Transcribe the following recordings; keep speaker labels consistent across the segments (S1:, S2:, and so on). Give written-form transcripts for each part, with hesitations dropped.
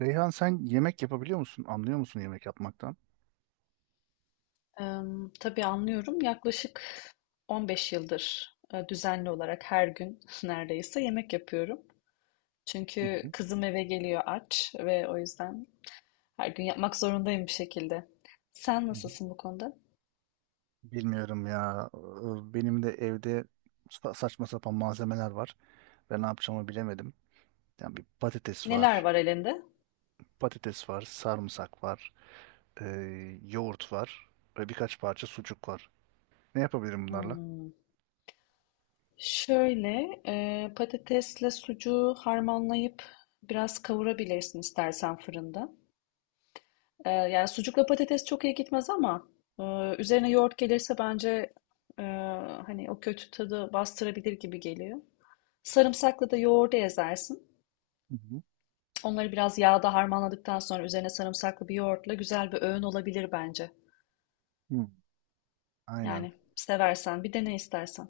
S1: Reyhan, sen yemek yapabiliyor musun? Anlıyor musun yemek yapmaktan?
S2: Tabii anlıyorum. Yaklaşık 15 yıldır düzenli olarak her gün neredeyse yemek yapıyorum.
S1: Hı
S2: Çünkü
S1: hı,
S2: kızım eve geliyor aç ve o yüzden her gün yapmak zorundayım bir şekilde. Sen
S1: hı hı.
S2: nasılsın bu konuda?
S1: Bilmiyorum ya. Benim de evde saçma sapan malzemeler var. Ben ne yapacağımı bilemedim. Yani bir patates
S2: Neler
S1: var,
S2: var elinde?
S1: sarımsak var, yoğurt var ve birkaç parça sucuk var. Ne yapabilirim bunlarla?
S2: Hmm. Şöyle patatesle sucuğu harmanlayıp biraz kavurabilirsin istersen fırında. Yani sucukla patates çok iyi gitmez ama e, üzerine yoğurt gelirse bence e, hani o kötü tadı bastırabilir gibi geliyor. Sarımsakla da yoğurdu ezersin.
S1: Hı hı.
S2: Onları biraz yağda harmanladıktan sonra üzerine sarımsaklı bir yoğurtla güzel bir öğün olabilir bence.
S1: Hı. Aynen
S2: Yani seversen bir dene istersen.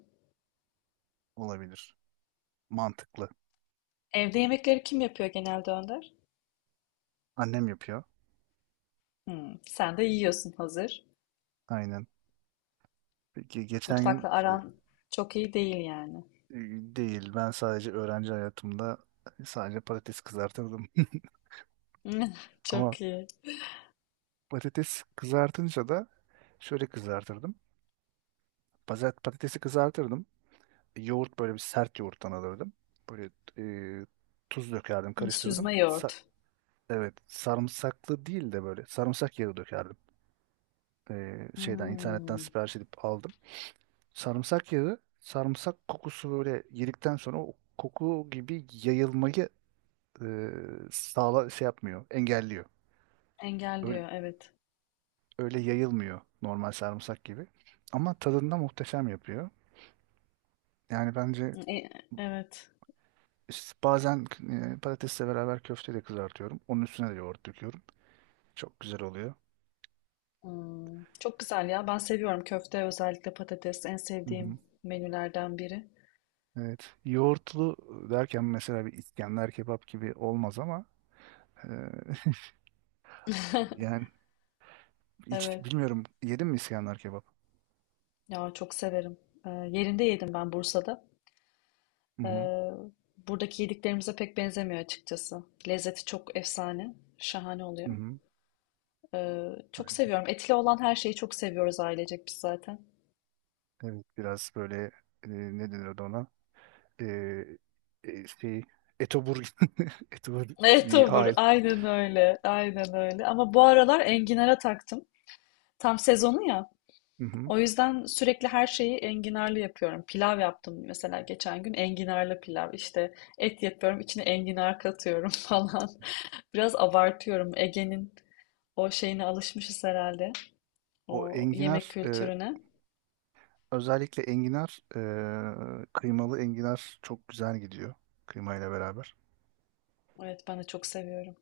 S1: olabilir. Mantıklı.
S2: Evde yemekleri kim yapıyor genelde Önder?
S1: Annem yapıyor.
S2: Hmm, sen de yiyorsun hazır.
S1: Aynen. Peki geçen gün
S2: Mutfakla aran çok iyi değil yani.
S1: Değil. Ben sadece öğrenci hayatımda sadece patates kızartırdım. Ama
S2: Çok iyi.
S1: patates kızartınca da şöyle kızartırdım. Pazart patatesi kızartırdım. Yoğurt böyle bir sert yoğurttan alırdım. Böyle e, tuz dökerdim,
S2: Hmm,
S1: karıştırdım.
S2: süzme yoğurt.
S1: Evet, sarımsaklı değil de böyle sarımsak yağı dökerdim. E, şeyden internetten
S2: Hmm,
S1: sipariş edip aldım. Sarımsak yağı, sarımsak kokusu böyle yedikten sonra o koku gibi yayılmayı e, sağla şey yapmıyor, engelliyor. Öyle,
S2: engelliyor, evet.
S1: öyle yayılmıyor normal sarımsak gibi. Ama tadında muhteşem yapıyor. Yani bence
S2: E, evet.
S1: işte bazen patatesle beraber köfte de kızartıyorum. Onun üstüne de yoğurt döküyorum. Çok güzel oluyor.
S2: Hmm, çok güzel ya. Ben seviyorum köfte özellikle patates en
S1: Hı hı.
S2: sevdiğim menülerden biri.
S1: Evet. Yoğurtlu derken mesela bir İskender kebap gibi olmaz ama e, yani hiç
S2: Evet.
S1: bilmiyorum, yedin mi İskender kebap?
S2: Ya çok severim. Yerinde yedim ben Bursa'da.
S1: Hı hı.
S2: Ee, Buradaki yediklerimize pek benzemiyor açıkçası. Lezzeti çok efsane. Şahane
S1: Hı
S2: oluyor.
S1: hı.
S2: Çok
S1: Aynen.
S2: seviyorum. Etli olan her şeyi çok seviyoruz ailecek biz zaten.
S1: Evet, biraz böyle ne denir ona? E, e, şey Etobur. Etobur
S2: Evet,
S1: bir
S2: olur.
S1: hal.
S2: Aynen öyle. Aynen öyle. Ama bu aralar enginara taktım. Tam sezonu ya.
S1: Hı hı.
S2: O yüzden sürekli her şeyi enginarlı yapıyorum. Pilav yaptım mesela geçen gün enginarlı pilav. İşte et yapıyorum, içine enginar katıyorum falan. Biraz abartıyorum. Ege'nin o şeyine alışmışız herhalde.
S1: O
S2: O
S1: enginar
S2: yemek kültürüne.
S1: özellikle enginar kıymalı enginar çok güzel gidiyor kıymayla beraber.
S2: Evet, ben de çok seviyorum.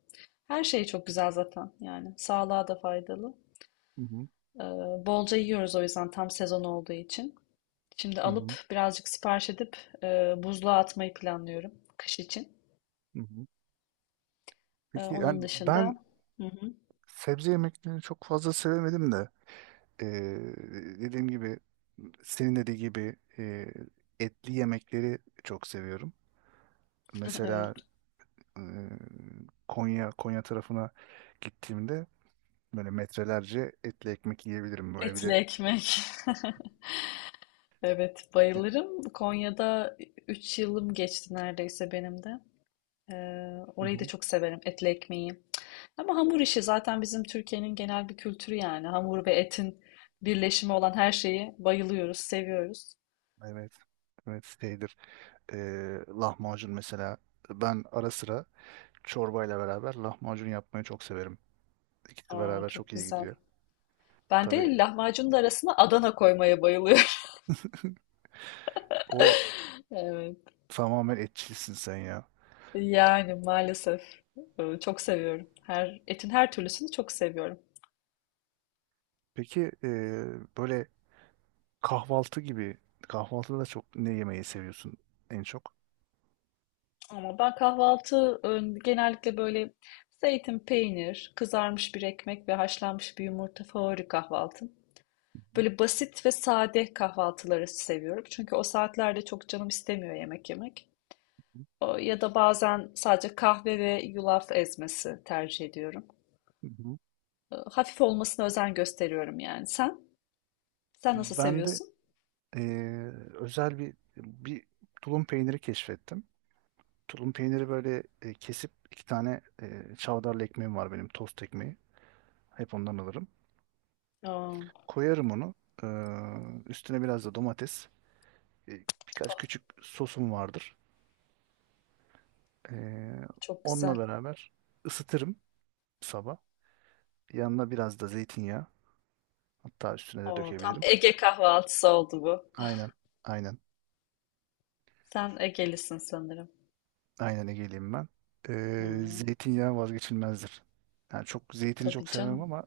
S2: Her şey çok güzel zaten yani. Sağlığa da faydalı.
S1: Hı hı,
S2: Ee, Bolca yiyoruz o yüzden tam sezon olduğu için. Şimdi
S1: hı
S2: alıp
S1: hı,
S2: birazcık sipariş edip buzluğa atmayı planlıyorum kış için.
S1: hı hı. Peki, yani
S2: Onun
S1: ben
S2: dışında... Hı hı,
S1: sebze yemeklerini çok fazla sevemedim de e, dediğim gibi, senin dediği gibi, etli yemekleri çok seviyorum. Mesela
S2: evet.
S1: e, Konya tarafına gittiğimde böyle metrelerce etli ekmek yiyebilirim, böyle bir
S2: Etli
S1: de.
S2: ekmek. Evet, bayılırım. Konya'da 3 yılım geçti neredeyse benim de. Ee,
S1: Hı
S2: Orayı da
S1: hı.
S2: çok severim, etli ekmeği. Ama hamur işi zaten bizim Türkiye'nin genel bir kültürü yani. Hamur ve etin birleşimi olan her şeyi bayılıyoruz, seviyoruz.
S1: Evet. Evet, şeydir. Lahmacun mesela. Ben ara sıra çorbayla beraber lahmacun yapmayı çok severim. İkisi
S2: Aa,
S1: beraber
S2: çok
S1: çok iyi
S2: güzel.
S1: gidiyor.
S2: Ben
S1: Tabii
S2: de lahmacunun da arasına Adana koymaya bayılıyorum.
S1: o,
S2: Evet.
S1: tamamen etçilsin sen ya.
S2: Yani maalesef. Çok seviyorum. Her, etin her türlüsünü çok seviyorum.
S1: Peki, böyle kahvaltı gibi, kahvaltıda da çok ne yemeyi seviyorsun en çok?
S2: Ama ben kahvaltı genellikle böyle zeytin, peynir, kızarmış bir ekmek ve haşlanmış bir yumurta favori kahvaltım. Böyle basit ve sade kahvaltıları seviyorum. Çünkü o saatlerde çok canım istemiyor yemek yemek.
S1: Hı
S2: Ya da bazen sadece kahve ve yulaf ezmesi tercih ediyorum.
S1: hı.
S2: Hafif olmasına özen gösteriyorum yani. Sen? Sen nasıl
S1: Ben de
S2: seviyorsun?
S1: eee, özel bir tulum peyniri keşfettim. Tulum peyniri böyle kesip, iki tane çavdarlı ekmeğim var benim, tost ekmeği. Hep ondan alırım.
S2: Aa,
S1: Koyarım onu. Üstüne biraz da domates. E, birkaç küçük sosum vardır. Eee,
S2: çok
S1: Onunla
S2: güzel.
S1: beraber ısıtırım sabah. Yanına biraz da zeytinyağı. Hatta üstüne de
S2: Oo, tam
S1: dökebilirim.
S2: Ege kahvaltısı oldu bu.
S1: Aynen. Aynen.
S2: Sen Egelisin sanırım.
S1: Aynen Ege'liyim ben.
S2: Hmm,
S1: Zeytinyağı vazgeçilmezdir. Yani çok, zeytini çok
S2: tabii
S1: sevmem
S2: canım.
S1: ama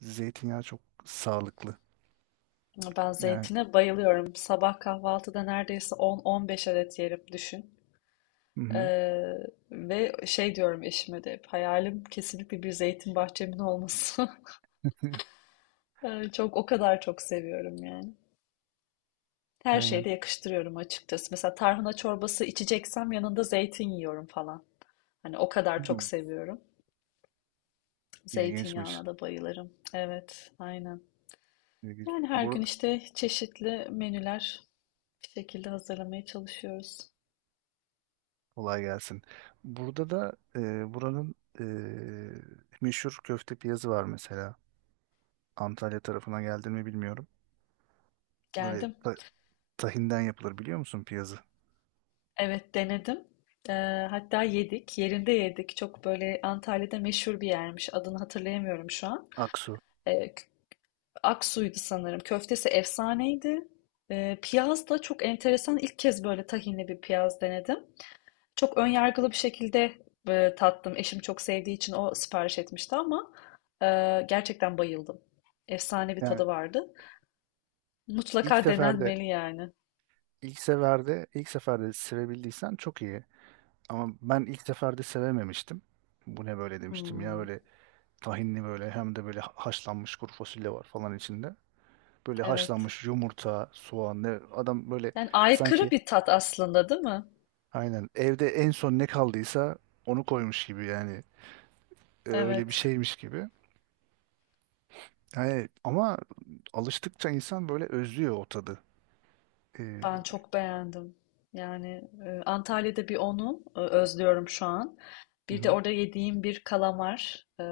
S1: zeytinyağı çok sağlıklı.
S2: Ben
S1: Yani
S2: zeytine bayılıyorum. Sabah kahvaltıda neredeyse 10-15 adet yerim düşün.
S1: hı hı,
S2: Ee, Ve şey diyorum eşime de hep, hayalim kesinlikle bir zeytin bahçemin olması. Çok o kadar çok seviyorum yani. Her
S1: aynen.
S2: şeyde yakıştırıyorum açıkçası. Mesela tarhana çorbası içeceksem yanında zeytin yiyorum falan. Hani o kadar çok
S1: Hmm,
S2: seviyorum.
S1: İlginçmiş.
S2: Zeytinyağına da bayılırım. Evet, aynen.
S1: İlginç.
S2: Yani her gün işte çeşitli menüler bir şekilde hazırlamaya çalışıyoruz.
S1: Kolay gelsin. Burada da buranın e, meşhur köfte piyazı var mesela. Antalya tarafına geldi mi bilmiyorum. Böyle
S2: Geldim.
S1: ta- Tahinden yapılır, biliyor musun piyazı?
S2: Evet, denedim. Hatta yedik. Yerinde yedik. Çok böyle Antalya'da meşhur bir yermiş. Adını hatırlayamıyorum şu an.
S1: Aksu.
S2: Eee, K- Aksu'ydu sanırım. Köftesi efsaneydi. Piyaz da çok enteresan. İlk kez böyle tahinli bir piyaz denedim. Çok önyargılı bir şekilde tattım. Eşim çok sevdiği için o sipariş etmişti ama gerçekten bayıldım. Efsane bir
S1: Yani
S2: tadı vardı.
S1: ilk
S2: Mutlaka
S1: seferde,
S2: denenmeli yani.
S1: ilk seferde sevebildiysen çok iyi. Ama ben ilk seferde sevememiştim. Bu ne böyle demiştim ya,
S2: Hmm,
S1: böyle tahinli, böyle hem de böyle haşlanmış kuru fasulye var falan içinde. Böyle
S2: evet.
S1: haşlanmış yumurta, soğan, ne adam böyle,
S2: Yani aykırı
S1: sanki
S2: bir tat aslında, değil mi?
S1: aynen evde en son ne kaldıysa onu koymuş gibi yani. Öyle bir
S2: Evet.
S1: şeymiş gibi. Yani ama alıştıkça insan böyle özlüyor o tadı. Ee,
S2: Ben çok beğendim. Yani Antalya'da bir onu özlüyorum şu an.
S1: hı
S2: Bir de
S1: hı,
S2: orada yediğim bir kalamar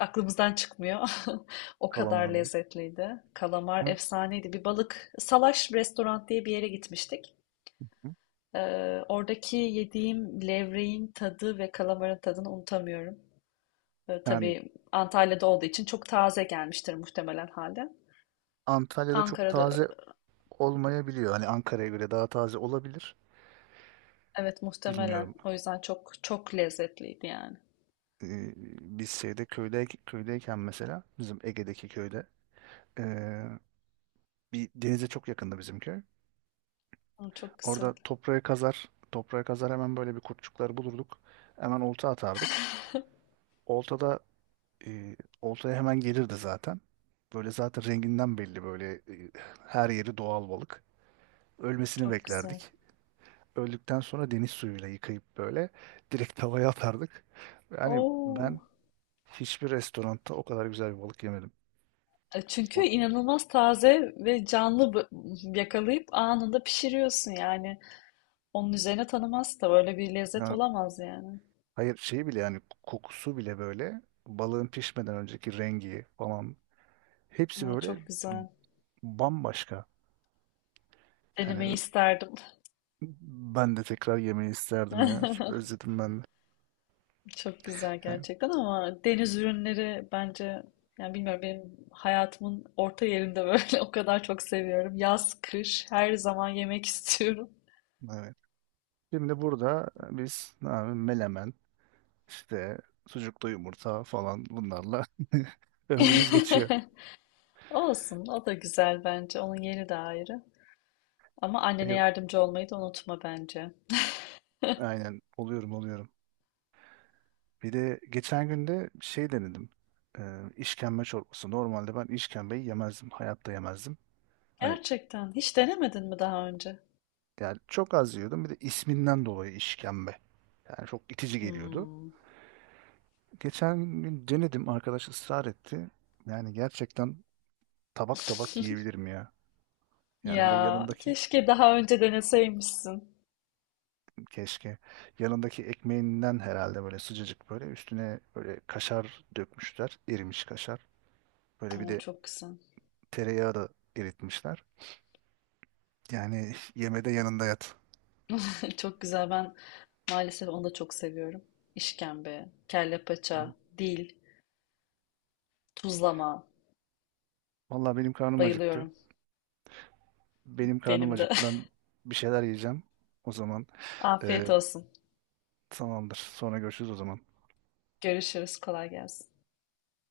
S2: aklımızdan çıkmıyor. O kadar
S1: kalamar mı?
S2: lezzetliydi. Kalamar
S1: Ben-
S2: efsaneydi. Bir balık salaş restoran diye bir yere gitmiştik.
S1: hı.
S2: E, Oradaki yediğim levreğin tadı ve kalamarın tadını unutamıyorum.
S1: Yani
S2: Tabii Antalya'da olduğu için çok taze gelmiştir muhtemelen halde.
S1: Antalya'da çok
S2: Ankara'da
S1: taze olmayabiliyor. Hani Ankara'ya göre daha taze olabilir.
S2: evet muhtemelen.
S1: Bilmiyorum.
S2: O yüzden çok çok lezzetliydi yani.
S1: Ee, biz şeyde köyde köydeyken mesela bizim Ege'deki köyde ee, bir denize çok yakında bizim köy.
S2: Aa, çok güzel,
S1: Orada toprağı kazar, toprağı kazar, hemen böyle bir kurtçukları bulurduk. Hemen olta atardık. Oltada e, oltaya hemen gelirdi zaten. Böyle zaten renginden belli böyle, her yeri doğal balık. Ölmesini
S2: çok güzel.
S1: beklerdik. Öldükten sonra deniz suyuyla yıkayıp böyle direkt tavaya atardık. Yani
S2: Oo.
S1: ben hiçbir restoranda o kadar güzel bir balık yemedim.
S2: Çünkü
S1: O,
S2: inanılmaz taze ve canlı, yakalayıp anında pişiriyorsun yani. Onun üzerine tanımaz da böyle bir lezzet
S1: yani
S2: olamaz yani.
S1: hayır, şeyi bile yani kokusu bile böyle, balığın pişmeden önceki rengi falan, hepsi
S2: Aa,
S1: böyle
S2: çok güzel.
S1: bambaşka.
S2: Denemeyi
S1: Yani
S2: isterdim.
S1: ben de tekrar yemeyi isterdim ya. Özledim ben de.
S2: Çok güzel
S1: Yani
S2: gerçekten ama deniz ürünleri bence yani bilmiyorum benim hayatımın orta yerinde böyle o kadar çok seviyorum. Yaz, kış her zaman yemek istiyorum.
S1: evet. Şimdi burada biz ne abi, melemen işte, sucuklu yumurta falan, bunlarla ömrümüz geçiyor.
S2: Olsun, o da güzel bence. Onun yeri de ayrı. Ama annene
S1: E,
S2: yardımcı olmayı da unutma bence.
S1: aynen, oluyorum oluyorum. Bir de geçen gün de şey denedim. E, işkembe çorbası. Normalde ben işkembeyi yemezdim. Hayatta yemezdim. Hani
S2: Gerçekten hiç denemedin mi daha önce?
S1: yani çok az yiyordum. Bir de isminden dolayı işkembe. Yani çok itici geliyordu.
S2: Hmm.
S1: Geçen gün denedim. Arkadaş ısrar etti. Yani gerçekten tabak tabak yiyebilirim ya. Yani bir de
S2: Ya
S1: yanındaki,
S2: keşke daha önce deneseymişsin.
S1: keşke, yanındaki ekmeğinden herhalde, böyle sıcacık, böyle üstüne böyle kaşar dökmüşler. Erimiş kaşar. Böyle bir
S2: Oo,
S1: de
S2: çok güzel.
S1: tereyağı da eritmişler. Yani yemede yanında yat.
S2: Çok güzel. Ben maalesef onu da çok seviyorum. İşkembe, kelle paça, dil, tuzlama.
S1: Vallahi benim karnım acıktı.
S2: Bayılıyorum.
S1: Benim karnım
S2: Benim de.
S1: acıktı. Ben bir şeyler yiyeceğim. O zaman e,
S2: Afiyet olsun.
S1: tamamdır. Sonra görüşürüz o zaman.
S2: Görüşürüz. Kolay gelsin.